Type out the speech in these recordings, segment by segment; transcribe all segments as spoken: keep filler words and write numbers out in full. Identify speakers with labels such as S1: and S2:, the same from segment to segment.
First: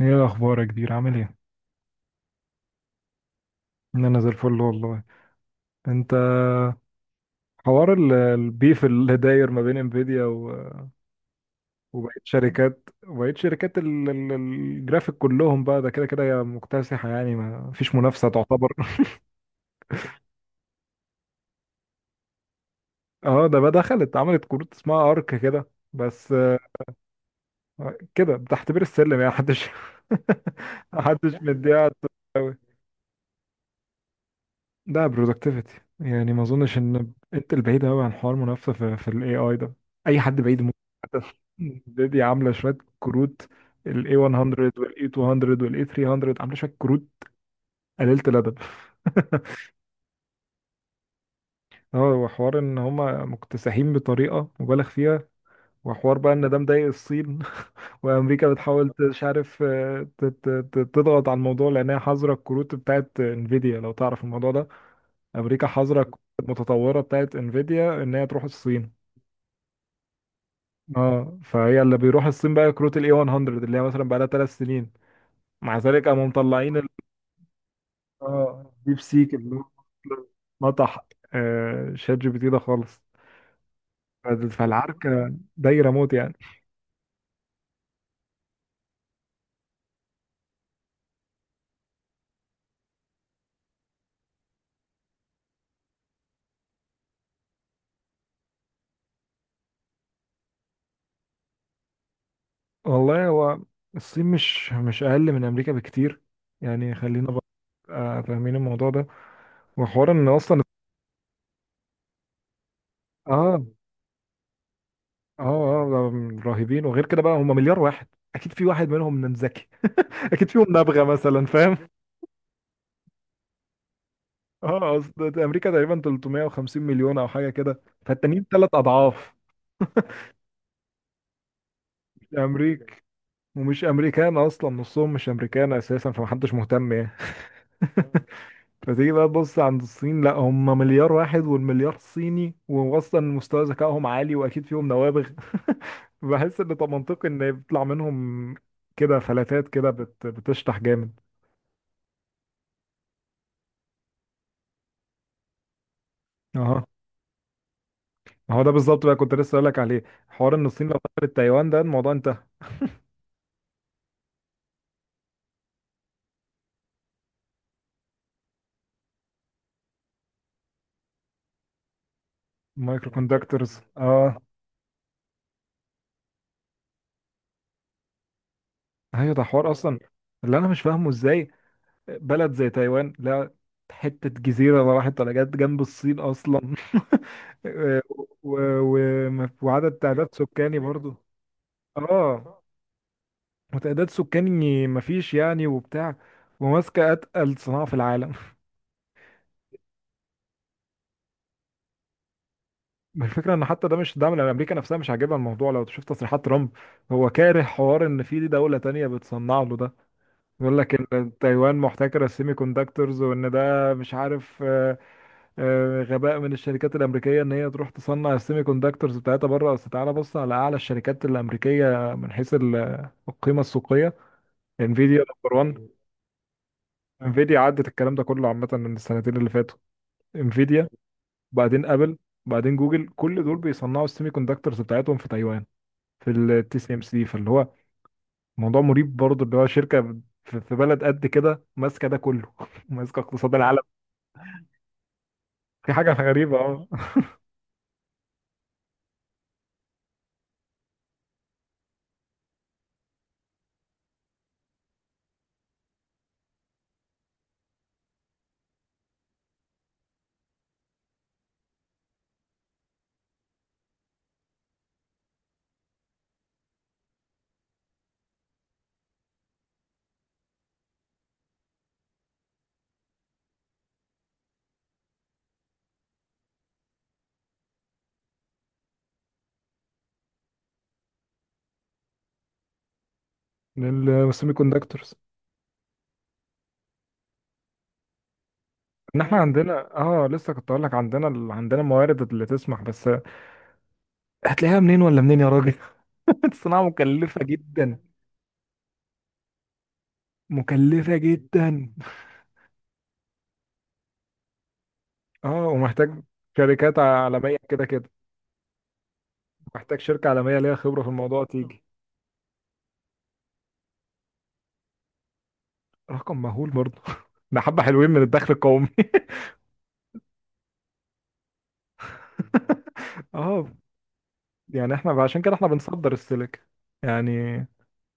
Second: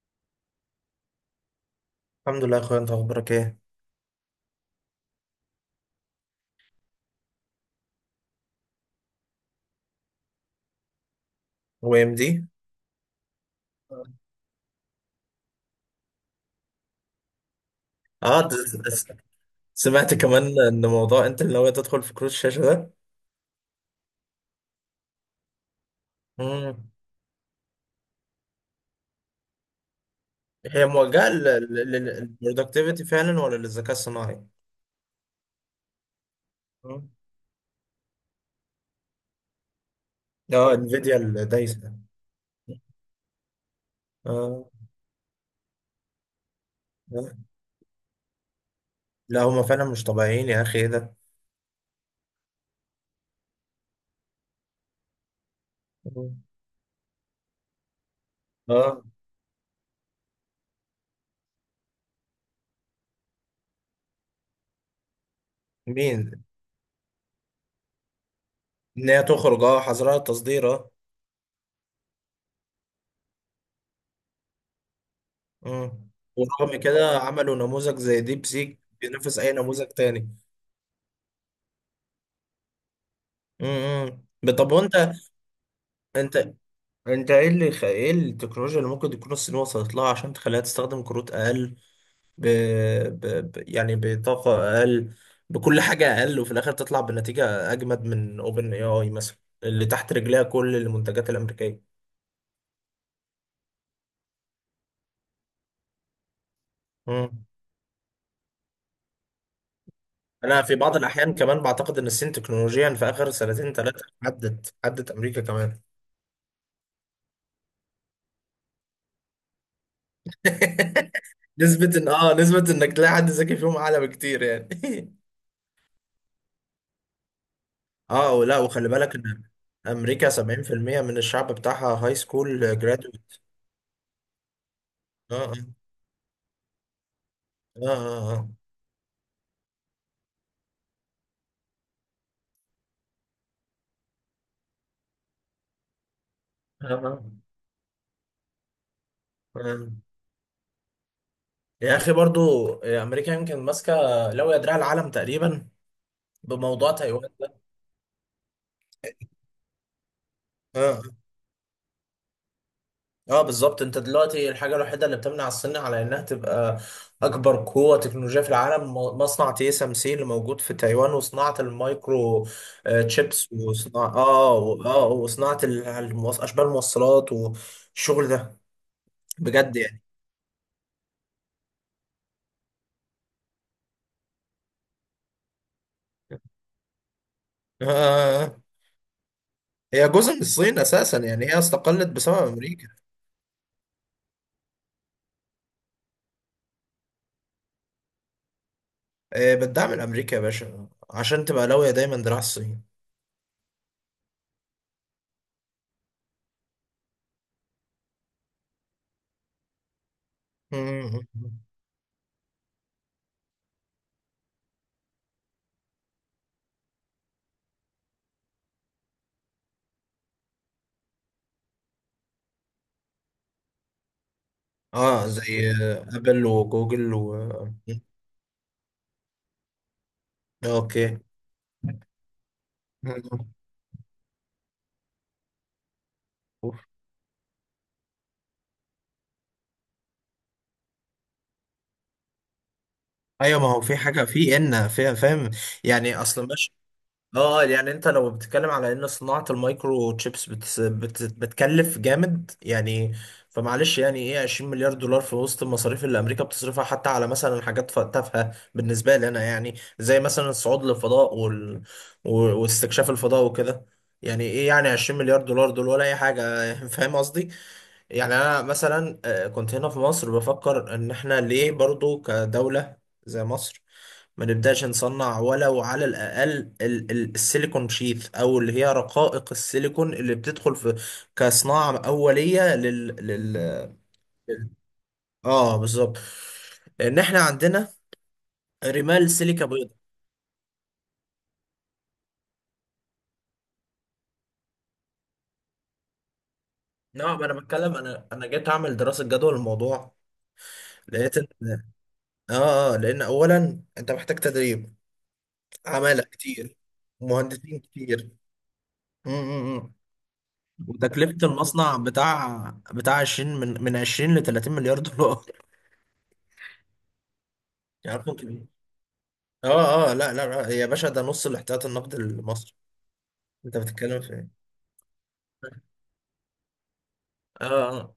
S1: ايه الاخبار يا كبير؟ عامل ايه؟
S2: الحمد لله يا اخويا، انت اخبارك ايه؟
S1: إن انا زي الفل والله. انت؟ حوار ال- البيف اللي داير ما بين انفيديا و-
S2: هو ام
S1: وبقيه
S2: دي.
S1: شركات وبقيه شركات ال- ال- الجرافيك كلهم. بقى ده كده كده هي مكتسحه، يعني ما فيش منافسه
S2: اه د-
S1: تعتبر.
S2: س- سمعت كمان ان موضوع انت اللي ناوي تدخل في كروت الشاشه ده.
S1: اه، ده بقى دخلت عملت كروت اسمها ارك كده بس.
S2: مم.
S1: آه، كده بتحتبر السلم، يعني محدش
S2: هي موجهه
S1: محدش مديها.
S2: للبرودكتيفيتي فعلا ولا للذكاء الصناعي؟
S1: ده برودكتيفيتي، يعني ما اظنش
S2: مم.
S1: ان انت البعيد قوي عن حوار منافسه في, في الاي اي ده. اي حد بعيد
S2: اه
S1: ممكن
S2: انفيديا
S1: حتى.
S2: الدايسه.
S1: دي عامله شويه كروت: الاي مية، والاي ميتين،
S2: اه.
S1: والاي ثلاث مية، عامله شويه كروت
S2: آه.
S1: قليله الادب.
S2: لا هما فعلا مش طبيعيين يا اخي، ايه ده؟
S1: اه هو حوار ان هما مكتسحين بطريقه مبالغ فيها، وحوار بقى
S2: مم.
S1: ان ده مضايق الصين. وامريكا بتحاول ت-
S2: اه
S1: مش عارف، آه، ت- ت- ت- تضغط على الموضوع، لانها حظر الكروت بتاعت انفيديا، لو تعرف الموضوع ده. امريكا حظر الكروت
S2: مين؟
S1: المتطوره بتاعت انفيديا ان هي تروح الصين.
S2: ان هي تخرج، اه حظرها التصدير، اه.
S1: اه، فهي اللي بيروح الصين بقى كروت الاي هاندرد، اللي هي مثلا بقى لها ثلاث سنين. مع ذلك
S2: مم.
S1: قاموا مطلعين
S2: ورغم
S1: ال-
S2: كده عملوا نموذج زي ديب
S1: اه
S2: سيك
S1: ديب سيك
S2: بينافس اي
S1: اللي هو
S2: نموذج تاني.
S1: نطح آه شات جي بي تي ده خالص.
S2: مم. طب وانت
S1: فالعركه دايره موت يعني.
S2: انت انت ايه اللي خ... ايه التكنولوجيا اللي ممكن تكون الصين وصلت لها عشان تخليها تستخدم كروت اقل، ب... ب... ب... يعني بطاقة اقل، بكل حاجة اقل، وفي الاخر تطلع بنتيجة اجمد من اوبن اي اي مثلا، اللي تحت رجليها كل المنتجات الامريكية.
S1: والله، هو الصين مش مش اقل من امريكا بكتير، يعني. خلينا بقى
S2: مم.
S1: آه، فاهمين الموضوع ده. وحوار ان اصلا،
S2: انا في بعض الاحيان كمان بعتقد ان الصين تكنولوجيا في اخر
S1: اه
S2: سنتين ثلاثة عدت عدت امريكا
S1: اه
S2: كمان.
S1: اه، آه، رهيبين. وغير كده، بقى هم مليار واحد، اكيد في واحد منهم ذكي. اكيد فيهم نابغه مثلا، فاهم.
S2: نسبة ان اه نسبة انك تلاقي حد ذكي فيهم اعلى بكتير يعني.
S1: اه، اصل امريكا تقريبا ثلاثمائة وخمسين مليون او حاجه كده،
S2: اه
S1: فالتانيين
S2: ولا،
S1: ثلاث
S2: وخلي بالك
S1: اضعاف.
S2: ان امريكا سبعين في المية من الشعب بتاعها هاي
S1: مش
S2: سكول
S1: امريكا.
S2: جرادويت.
S1: ومش امريكان اصلا، نصهم مش
S2: اه اه
S1: امريكان اساسا، فمحدش مهتم يعني.
S2: اه اه.
S1: فتيجي بقى تبص عند الصين، لا، هم مليار واحد، والمليار صيني، واصلا مستوى ذكائهم عالي، واكيد فيهم نوابغ. بحس ان،
S2: آه.
S1: طب،
S2: آه.
S1: منطقي ان يطلع منهم كده فلاتات
S2: آه.
S1: كده، بت... بتشطح جامد.
S2: يا اخي برضو امريكا يمكن ماسكه لو يدرع العالم تقريبا
S1: اها،
S2: بموضوع تايوان ده.
S1: ما هو ده بالظبط بقى، كنت لسه اقول لك عليه. حوار ان
S2: اه
S1: الصين لو
S2: اه.
S1: دخلت تايوان ده الموضوع انتهى.
S2: آه، بالظبط. انت دلوقتي الحاجه الوحيده اللي بتمنع الصين على انها تبقى اكبر قوه تكنولوجيه في العالم م- مصنع تي اس ام سي اللي موجود في تايوان، وصناعه المايكرو آه،
S1: مايكرو
S2: تشيبس،
S1: كوندكتورز،
S2: وصناعه
S1: اه.
S2: اه و- اه وصناعه ال- الموص- اشباه الموصلات والشغل ده
S1: ايوه، ده حوار
S2: بجد
S1: اصلا.
S2: يعني.
S1: اللي انا مش فاهمه، ازاي بلد زي تايوان، لا، حتة جزيرة، ما راحت ولا جت جنب الصين اصلا. و...
S2: آه.
S1: و... وعدد
S2: هي
S1: تعداد
S2: جزء من
S1: سكاني
S2: الصين
S1: برضو.
S2: اساسا، يعني هي استقلت بسبب
S1: اه،
S2: امريكا.
S1: وتعداد سكاني مفيش يعني، وبتاع، وماسكة اتقل صناعة في العالم.
S2: آه، بتدعم الامريكا يا باشا عشان تبقى لاوية دايما دراع الصين.
S1: الفكرة ان حتى ده، مش ده من امريكا نفسها مش عاجبها الموضوع، لو تشوف تصريحات ترامب. هو كاره حوار ان في دولة تانية بتصنع له ده. بيقول لك ان
S2: مم.
S1: تايوان محتكره السيمي كوندكتورز، وان ده مش عارف، آه، آه، غباء من الشركات الامريكيه ان هي تروح تصنع السيمي كوندكتورز بتاعتها بره. اصل تعالى بص على اعلى الشركات الامريكيه من حيث ال- القيمه السوقيه: انفيديا
S2: اه
S1: نمبر
S2: زي
S1: وان.
S2: آه، ابل وجوجل و
S1: انفيديا
S2: آه،
S1: عدت الكلام ده كله عامه من السنتين اللي فاتوا. انفيديا،
S2: اوكي.
S1: وبعدين ابل، وبعدين جوجل، كل
S2: مم.
S1: دول بيصنعوا السيمي كوندكتورز بتاعتهم في تايوان، في التي سي ام سي. فاللي هو موضوع مريب برضه، اللي هو شركة في في بلد قد كده ماسكة ده كله. ماسكة اقتصاد
S2: ايوه ما
S1: العالم.
S2: هو في حاجه في ان فيها فاهم،
S1: في حاجة
S2: يعني اصلا.
S1: غريبة، اه.
S2: اه، يعني انت لو بتتكلم على ان صناعة المايكرو تشيبس بت... بت... بتكلف جامد يعني، فمعلش، يعني ايه عشرين مليار دولار في وسط المصاريف اللي امريكا بتصرفها حتى على مثلا حاجات ف- تافهة بالنسبة لي انا، يعني زي مثلا الصعود للفضاء وال... و... واستكشاف الفضاء وكده، يعني ايه يعني عشرين مليار دولار دول ولا اي حاجة. فاهم قصدي؟ يعني انا مثلا آه، كنت هنا في مصر بفكر ان احنا ليه برضو كدولة زي مصر ما نبداش نصنع ولو على الاقل ال- ال- السيليكون شيث، او اللي هي رقائق السيليكون اللي بتدخل في كصناعه اوليه لل, لل...
S1: للسيمي
S2: لل...
S1: كوندكتورز.
S2: اه بالظبط، ان احنا عندنا
S1: ان
S2: رمال
S1: احنا
S2: سيليكا بيضاء.
S1: عندنا، اه، لسه كنت اقول لك، عندنا ال- عندنا الموارد اللي تسمح. بس هتلاقيها منين ولا منين يا راجل؟ الصناعة
S2: نعم
S1: مكلفة
S2: انا بتكلم،
S1: جدا،
S2: انا انا جيت اعمل دراسه جدوى للموضوع،
S1: مكلفة
S2: لقيت ان
S1: جدا.
S2: اه اه، لان اولا انت محتاج تدريب،
S1: اه، ومحتاج
S2: عماله كتير،
S1: شركات عالمية
S2: مهندسين
S1: كده كده،
S2: كتير. م- م- م.
S1: محتاج شركة عالمية ليها خبرة في الموضوع
S2: وتكلفة
S1: تيجي.
S2: المصنع بتاع بتاع عشرين، من من عشرين ل تلاتين مليار دولار.
S1: رقم مهول برضه. ده حبة حلوين من
S2: عارف انت
S1: الدخل
S2: مين؟
S1: القومي.
S2: اه اه، لا لا لا، هي يا باشا ده نص الاحتياط النقد المصري.
S1: اه،
S2: انت بتتكلم في ايه؟
S1: يعني احنا عشان كده احنا بنصدر السيليكا يعني،
S2: اه اه.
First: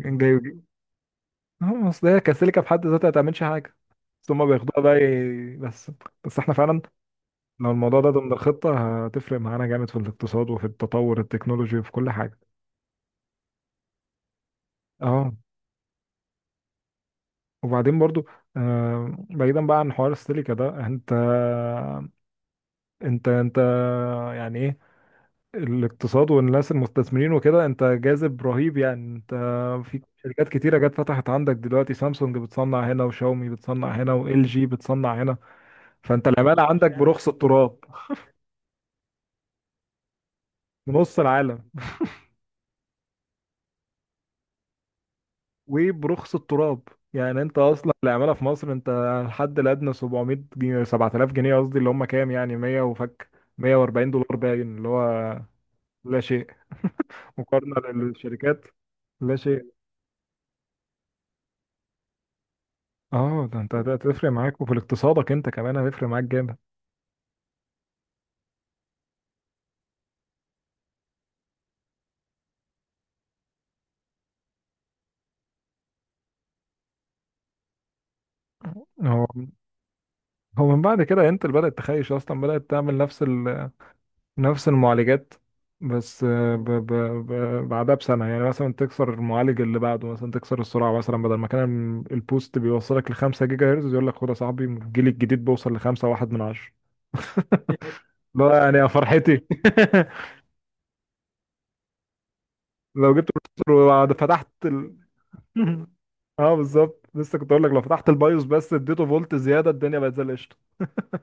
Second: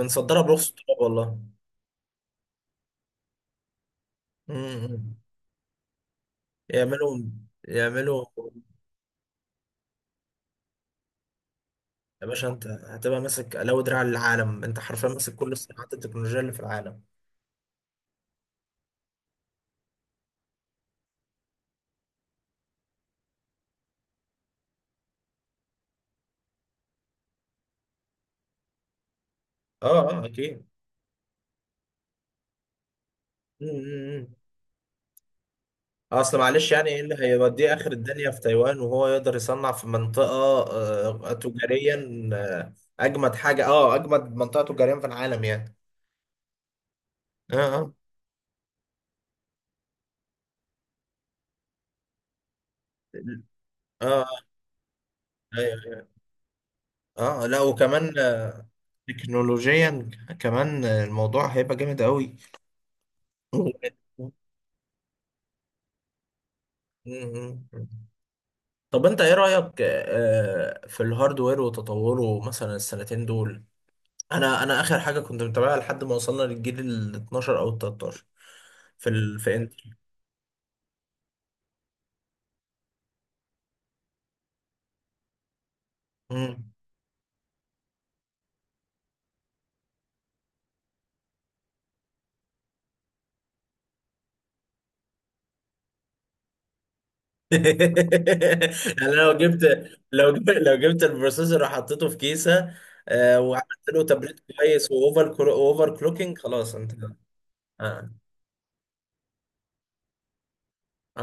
S1: جاي.
S2: برخص التراب والله.
S1: اه، اصل هي كسيليكا في حد ذاتها ما تعملش حاجه، بس هما بياخدوها بقى
S2: امم.
S1: ي- بس، بس احنا فعلا
S2: يعملوا.
S1: لو الموضوع ده
S2: يعملوا
S1: ضمن الخطه هتفرق معانا جامد في الاقتصاد وفي التطور التكنولوجي وفي كل
S2: يا
S1: حاجه.
S2: باشا، انت هتبقى ماسك لو دراع العالم، انت حرفيا
S1: اه،
S2: ماسك كل صناعات التكنولوجيا اللي في العالم.
S1: وبعدين برضو آه بعيدا بقى عن حوار السيليكا ده، انت انت انت يعني ايه الاقتصاد والناس المستثمرين وكده؟ انت جاذب رهيب يعني. انت
S2: اه
S1: في
S2: اه
S1: شركات
S2: اكيد.
S1: كتيرة جت فتحت عندك دلوقتي: سامسونج بتصنع هنا، وشاومي بتصنع هنا،
S2: امم.
S1: وال جي بتصنع هنا. فانت
S2: اصل
S1: العمالة
S2: معلش يعني
S1: عندك
S2: ايه اللي
S1: برخص
S2: هيوديه
S1: التراب،
S2: اخر الدنيا في تايوان وهو يقدر يصنع في منطقة.
S1: بنص
S2: آه
S1: العالم،
S2: تجاريا، آه، اجمد حاجة، اه اجمد منطقة تجاريا في العالم يعني.
S1: وبرخص التراب. يعني
S2: اه
S1: انت اصلا
S2: اه
S1: العمالة في مصر، انت الحد الادنى سبع مية جنيه، سبعة آلاف جنيه قصدي، اللي هم كام يعني؟ مية وفك، 140
S2: اه.
S1: دولار باين، اللي هو
S2: ايوه
S1: لا
S2: ايوه.
S1: شيء
S2: اه، لا
S1: مقارنة
S2: وكمان آه،
S1: للشركات، لا شيء.
S2: تكنولوجيا كمان آه، الموضوع هيبقى جامد قوي.
S1: اه، ده انت هتفرق معاك، وفي اقتصادك انت كمان هتفرق معاك جامد.
S2: طب انت ايه رأيك آه، في الهاردوير وتطوره مثلا السنتين دول؟ انا انا اخر حاجة كنت متابعها لحد ما وصلنا للجيل ال اتناشر او ال تلتاشر في
S1: هو
S2: ال... في انتل.
S1: هو من بعد كده انتل بدأت تخيش اصلا، بدأت تعمل نفس ال... نفس المعالجات، بس آه، ب...
S2: مم.
S1: ب... ب... بعدها بسنة، يعني مثلا تكسر المعالج اللي بعده، مثلا تكسر السرعة. مثلا بدل ما كان البوست بيوصلك لخمسة جيجا هرتز، يقول لك خد يا صاحبي، الجيل الجديد بيوصل لخمسة واحد من عشرة. لا، يعني يا
S2: يعني أنا لو
S1: فرحتي.
S2: جبت، لو جبت لو جبت البروسيسور وحطيته في كيسة،
S1: لو جبت
S2: آه،
S1: البروسيسور
S2: وعملت له
S1: وبعد
S2: تبريد
S1: فتحت
S2: كويس
S1: ال...
S2: واوفر كلو- اوفر كلوكينج،
S1: اه
S2: خلاص انت.
S1: بالظبط، لسه كنت اقول لك، لو فتحت
S2: آه.
S1: البايوس بس اديته فولت زيادة الدنيا بقت زي القشطة.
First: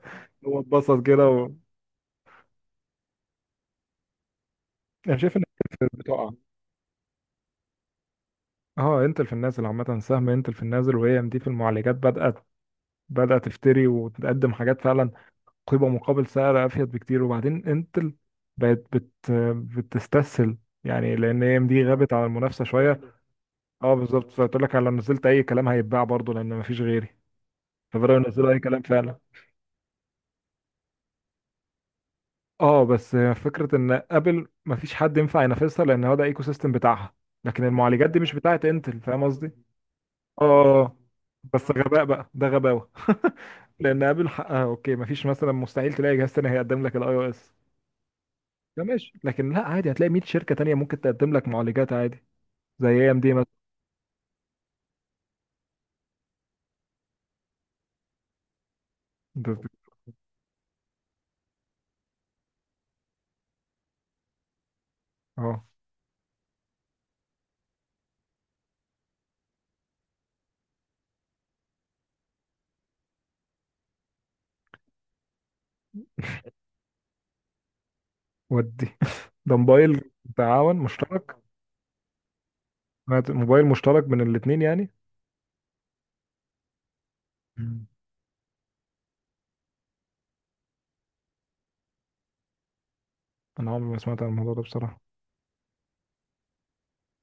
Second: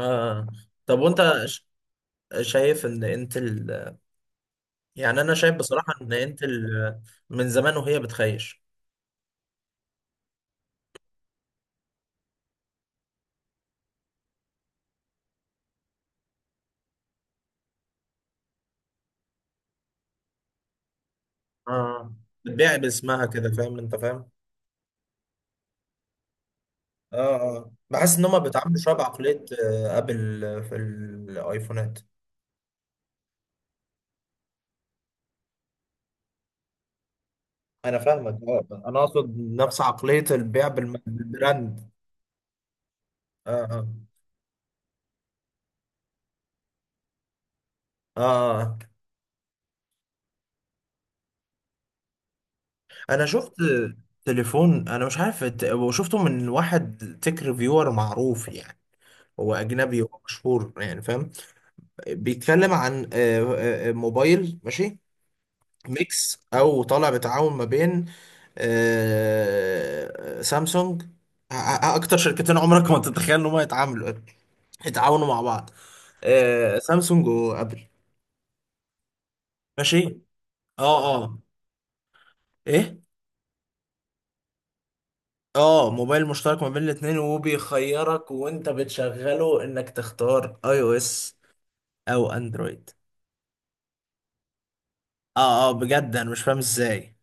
S1: هو
S2: طب
S1: اتبسط
S2: وانت
S1: كده و...
S2: ش- شايف ان انت ال...،
S1: انا
S2: يعني انا
S1: شايف ان
S2: شايف بصراحة ان
S1: بتقع،
S2: انت ال...، من زمان وهي بتخيش.
S1: اه انتل في النازل عامة، سهم انتل في النازل. وهي ام دي في المعالجات بدأت، بدأت تفتري وتقدم حاجات فعلا قيمة مقابل سعر أفيد بكتير. وبعدين انتل بقت بت بتستسهل، يعني لأن ام دي
S2: اه،
S1: غابت عن المنافسة
S2: بتبيع
S1: شوية.
S2: باسمها كده، فاهم
S1: اه
S2: انت، فاهم.
S1: بالظبط، فقلت لك لو نزلت أي كلام هيتباع برضه، لأن مفيش غيري.
S2: اه اه،
S1: فبدأوا
S2: بحس ان هما
S1: ينزلوا أي
S2: بيتعاملوا
S1: كلام
S2: شوية
S1: فعلا.
S2: بعقلية آه، ابل آه، في الايفونات.
S1: اه، بس فكرة إن أبل مفيش حد ينفع ينافسها، لأن هو ده ايكو سيستم بتاعها. لكن
S2: انا
S1: المعالجات دي مش
S2: فاهمك،
S1: بتاعت
S2: اه
S1: انتل،
S2: انا
S1: فاهم
S2: اقصد
S1: قصدي؟
S2: نفس عقلية البيع
S1: اه،
S2: بالم-
S1: بس
S2: بالبراند.
S1: غباء بقى، ده غباوه.
S2: اه اه
S1: لان ابل حقها، اوكي، مفيش مثلا، مستحيل تلاقي جهاز تاني هيقدم لك الاي او اس.
S2: اه. آه.
S1: ده ماشي. لكن لا، عادي هتلاقي مية شركه تانيه ممكن تقدم لك معالجات عادي، زي اي ام
S2: انا
S1: دي
S2: شفت
S1: مثلا.
S2: تليفون، انا مش عارف الت- وشفته من واحد تك ريفيور معروف يعني، هو
S1: ده-
S2: اجنبي ومشهور يعني فاهم. بيتكلم عن آه، آه، آه، موبايل ماشي
S1: اه،
S2: ميكس او طالع بتعاون ما بين آه، سامسونج، آه، آه، اكتر شركتين عمرك ما تتخيل ان هم يتعاملوا، يتعاونوا مع بعض، آه، سامسونج وابل.
S1: ودي ده موبايل
S2: ماشي،
S1: تعاون
S2: اه اه.
S1: مشترك.
S2: ايه.
S1: سمعت- موبايل مشترك من الاثنين يعني.
S2: اه، موبايل مشترك ما بين الاثنين،
S1: مم.
S2: وبيخيرك وانت بتشغله انك تختار اي او اس او اندرويد.
S1: انا عمري ما سمعت عن الموضوع ده بصراحه.
S2: اه اه بجد انا مش فاهم ازاي.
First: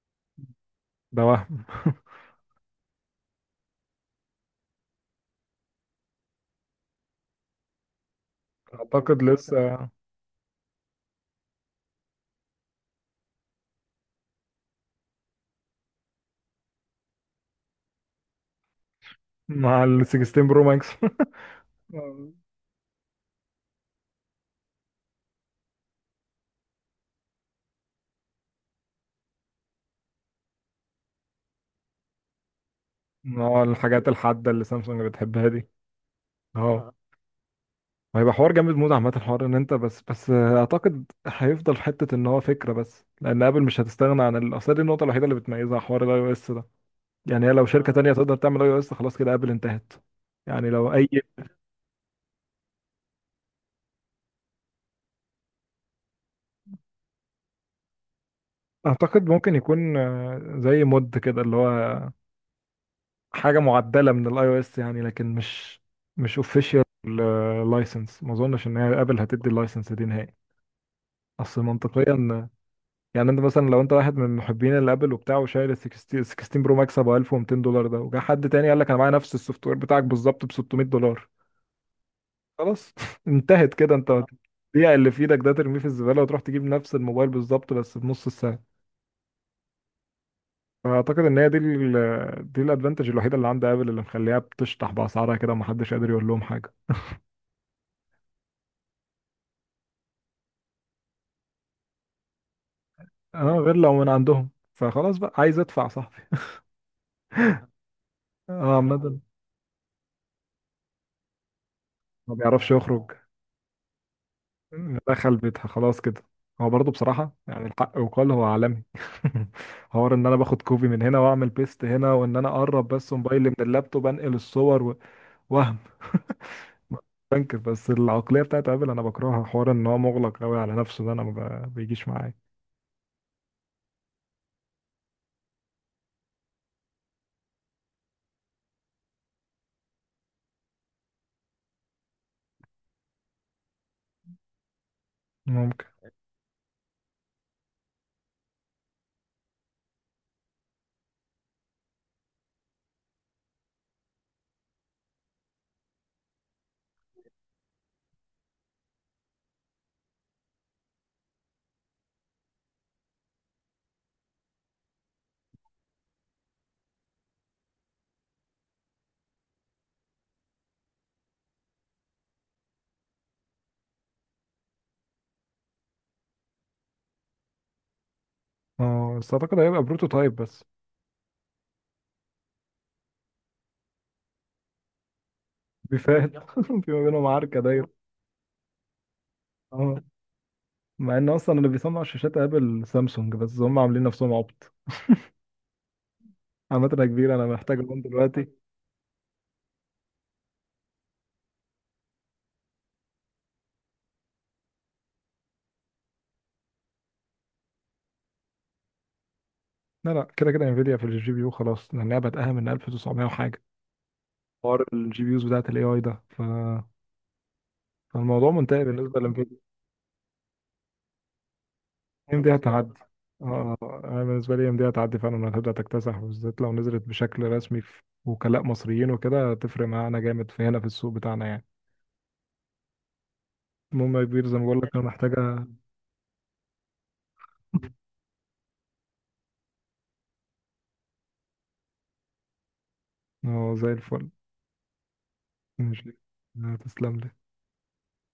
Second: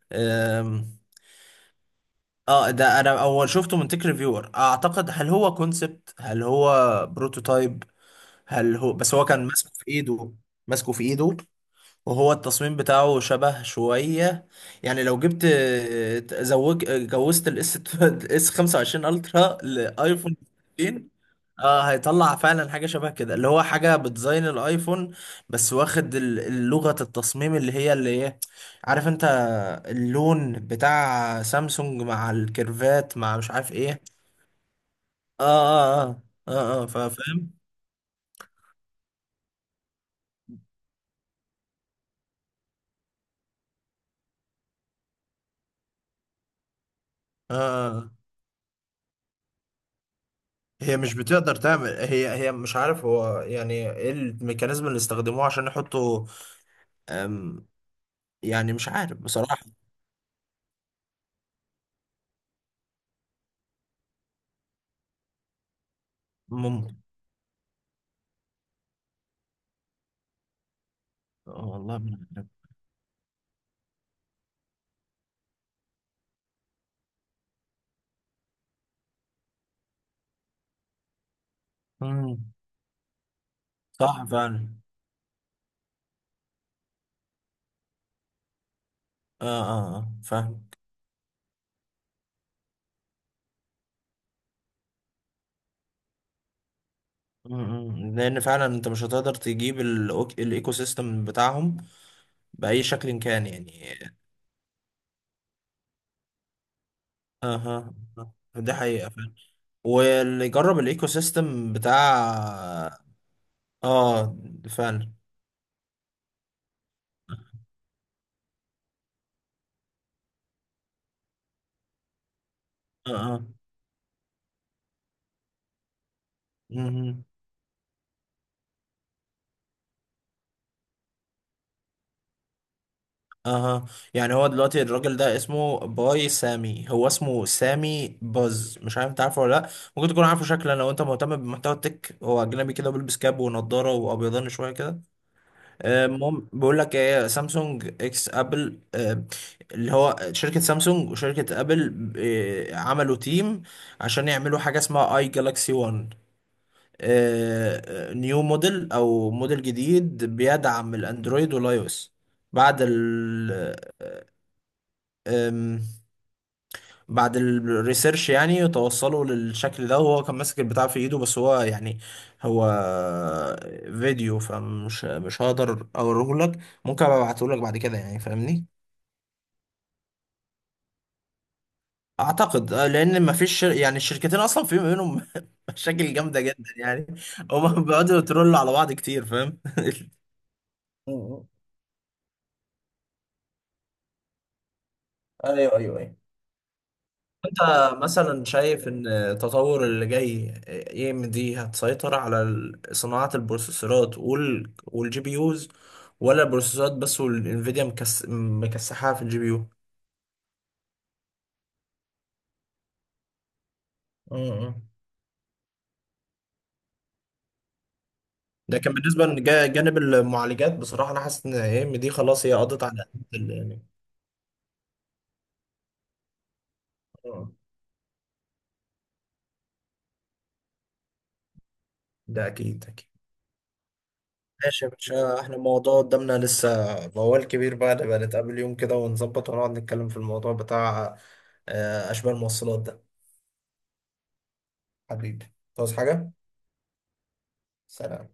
S1: ده وهم.
S2: اه، ده انا اول شفته من تيك ريفيور، اعتقد هل هو كونسبت، هل هو بروتوتايب، هل هو، بس
S1: اعتقد
S2: هو كان ماسكه في
S1: لسه
S2: ايده، ماسكه في ايده، وهو التصميم بتاعه شبه شوية، يعني لو جبت زوج جوزت الاس، الاس خمسه وعشرين الترا
S1: مع ال
S2: لايفون
S1: ستاشر برو ماكس.
S2: خمسة عشر. اه، هيطلع فعلا حاجة شبه كده، اللي هو حاجة بديزاين الايفون بس واخد ال- لغة التصميم اللي هي اللي هي عارف انت، اللون بتاع سامسونج مع الكيرفات مع مش
S1: اه،
S2: عارف ايه.
S1: الحاجات الحاده اللي سامسونج
S2: اه
S1: بتحبها دي.
S2: اه اه اه اه
S1: اه،
S2: فا- فاهم.
S1: هيبقى حوار جامد موت. عامة، حوار ان انت، بس بس اعتقد هيفضل في حتة ان هو فكرة بس، لان ابل مش هتستغنى عن ال- اصل دي النقطة الوحيدة اللي بتميزها، حوار الاي او اس ده. يعني هي
S2: اه.
S1: لو شركة مم.
S2: آه.
S1: تانية تقدر تعمل اي او اس، خلاص كده ابل انتهت. يعني لو
S2: هي
S1: اي،
S2: مش بتقدر تعمل هي هي مش عارف هو يعني ايه الميكانيزم اللي استخدموه عشان يحطوا، أم، يعني مش عارف
S1: اعتقد ممكن
S2: بصراحة.
S1: يكون آه، زي مود كده، اللي هو حاجة معدلة من الاي او اس يعني، لكن مش مش اوفيشال
S2: ممكن.
S1: لايسنس. ما اظنش ان هي ابل هتدي اللايسنس دي نهائي. اصل
S2: آه، والله ما
S1: منطقيا،
S2: عارف.
S1: يعني انت مثلا لو انت واحد من محبين الابل وبتاع، وشايل ال ستة عشر ستة عشر برو ماكس ابو ألف ومتين دولار ده، وجا حد تاني قال لك انا معايا نفس السوفت وير بتاعك بالظبط ب ست مية دولار،
S2: مم.
S1: خلاص. انتهت كده. انت
S2: صح فعلا.
S1: البيع اللي في ايدك ده ترميه في الزباله وتروح تجيب نفس الموبايل بالظبط بس بنص السعر.
S2: اه اه آه، فاهم.
S1: فاعتقد ان هي دي ال دي الادفانتج الوحيده اللي عند ابل، اللي مخليها بتشطح باسعارها كده ومحدش قادر يقول لهم حاجه.
S2: مم، مم. لان فعلا انت مش هتقدر تجيب الأوك- الايكو سيستم بتاعهم بأي شكل
S1: اه،
S2: كان يعني.
S1: غير لو من عندهم، فخلاص بقى عايز ادفع صاحبي.
S2: اها. آه. آه، دي
S1: اه
S2: حقيقة
S1: عمدا.
S2: فعلا. واللي يجرب الايكو سيستم بتاع.
S1: ما بيعرفش يخرج،
S2: اه فعلا.
S1: دخل بيتها خلاص كده. هو برضه بصراحة، يعني الحق وقال، هو عالمي. حوار ان انا باخد كوبي من هنا واعمل بيست هنا، وان انا اقرب بس
S2: اه
S1: موبايلي من اللابتوب انقل الصور و... وهم.
S2: اه.
S1: بنكر، بس العقلية بتاعت ابل انا بكرهها. حوار ان هو مغلق قوي على نفسه، ده انا ما ب- بيجيش معايا.
S2: اها، يعني هو دلوقتي الراجل ده اسمه باي سامي، هو اسمه سامي باز، مش عارف انت عارفه ولا لا، ممكن تكون عارفه شكلا لو انت مهتم بمحتوى التك، هو اجنبي كده بيلبس كاب ونضاره وابيضان شويه كده.
S1: ممكن.
S2: آه، المهم، بيقول لك ايه سامسونج اكس ابل آه، اللي هو شركه سامسونج وشركه ابل آه، عملوا تيم عشان يعملوا حاجه اسمها اي جالاكسي واحد، نيو موديل او موديل جديد بيدعم الاندرويد والاي او اس. بعد أم، بعد الريسيرش يعني توصلوا للشكل ده، وهو كان ماسك البتاع في ايده بس هو يعني هو فيديو فمش مش هقدر اوريه لك، ممكن ابقى ابعته لك بعد كده يعني فاهمني.
S1: اه، بس اعتقد هيبقى بروتوتايب بس.
S2: اعتقد آه، لان ما فيش شر... يعني الشركتين اصلا في ما بينهم مشاكل
S1: بيفاهم.
S2: جامده جدا
S1: في ما
S2: يعني.
S1: بينهم عركة
S2: هما
S1: دايرة.
S2: بيقعدوا يترولوا على بعض كتير فاهم.
S1: اه،
S2: م-
S1: مع ان
S2: م.
S1: اصلا اللي بيصنع شاشات ابل سامسونج، بس هم عاملين نفسهم عبط.
S2: ايوه ايوه ايوه.
S1: عامة يا كبير، انا
S2: انت
S1: محتاج اقوم
S2: مثلا
S1: دلوقتي.
S2: شايف ان التطور اللي جاي اي ام دي هتسيطر على ال- صناعة البروسيسورات وال والجي بي يوز، ولا البروسيسورات بس، والانفيديا مكس... مكسحها في الجي بي يو؟
S1: لا لا، كده كده انفيديا في الجي بي يو خلاص، لانها بدأها من ألف وتسع مية وحاجه.
S2: اه اه.
S1: حوار الجي بي يوز بتاعت الاي اي ده ف... فالموضوع
S2: ده
S1: منتهي
S2: كان
S1: بالنسبه
S2: بالنسبة
S1: لانفيديا.
S2: لجانب المعالجات، بصراحة انا حاسس ان اي ام دي
S1: ام
S2: خلاص هي
S1: دي
S2: قضت
S1: هتعدي.
S2: على ال-
S1: اه،
S2: يعني.
S1: آه، انا بالنسبه لي ام دي هتعدي فعلا، هتبدا تكتسح، بالذات لو نزلت بشكل
S2: آه.
S1: رسمي في وكلاء مصريين وكده، هتفرق معانا جامد في هنا في السوق بتاعنا يعني.
S2: ده اكيد اكيد.
S1: المهم يا كبير، زي ما بقول
S2: ماشي
S1: لك،
S2: يا
S1: انا
S2: باشا، احنا
S1: محتاجه.
S2: الموضوع قدامنا لسه موال كبير بقى، نبقى نتقابل يوم كده ونظبط ونقعد نتكلم في الموضوع بتاع آه، اشباه الموصلات ده.
S1: اه، زي الفل.
S2: حبيبي، تعوز
S1: ماشي.
S2: حاجة؟
S1: آه، تسلم لي
S2: سلام.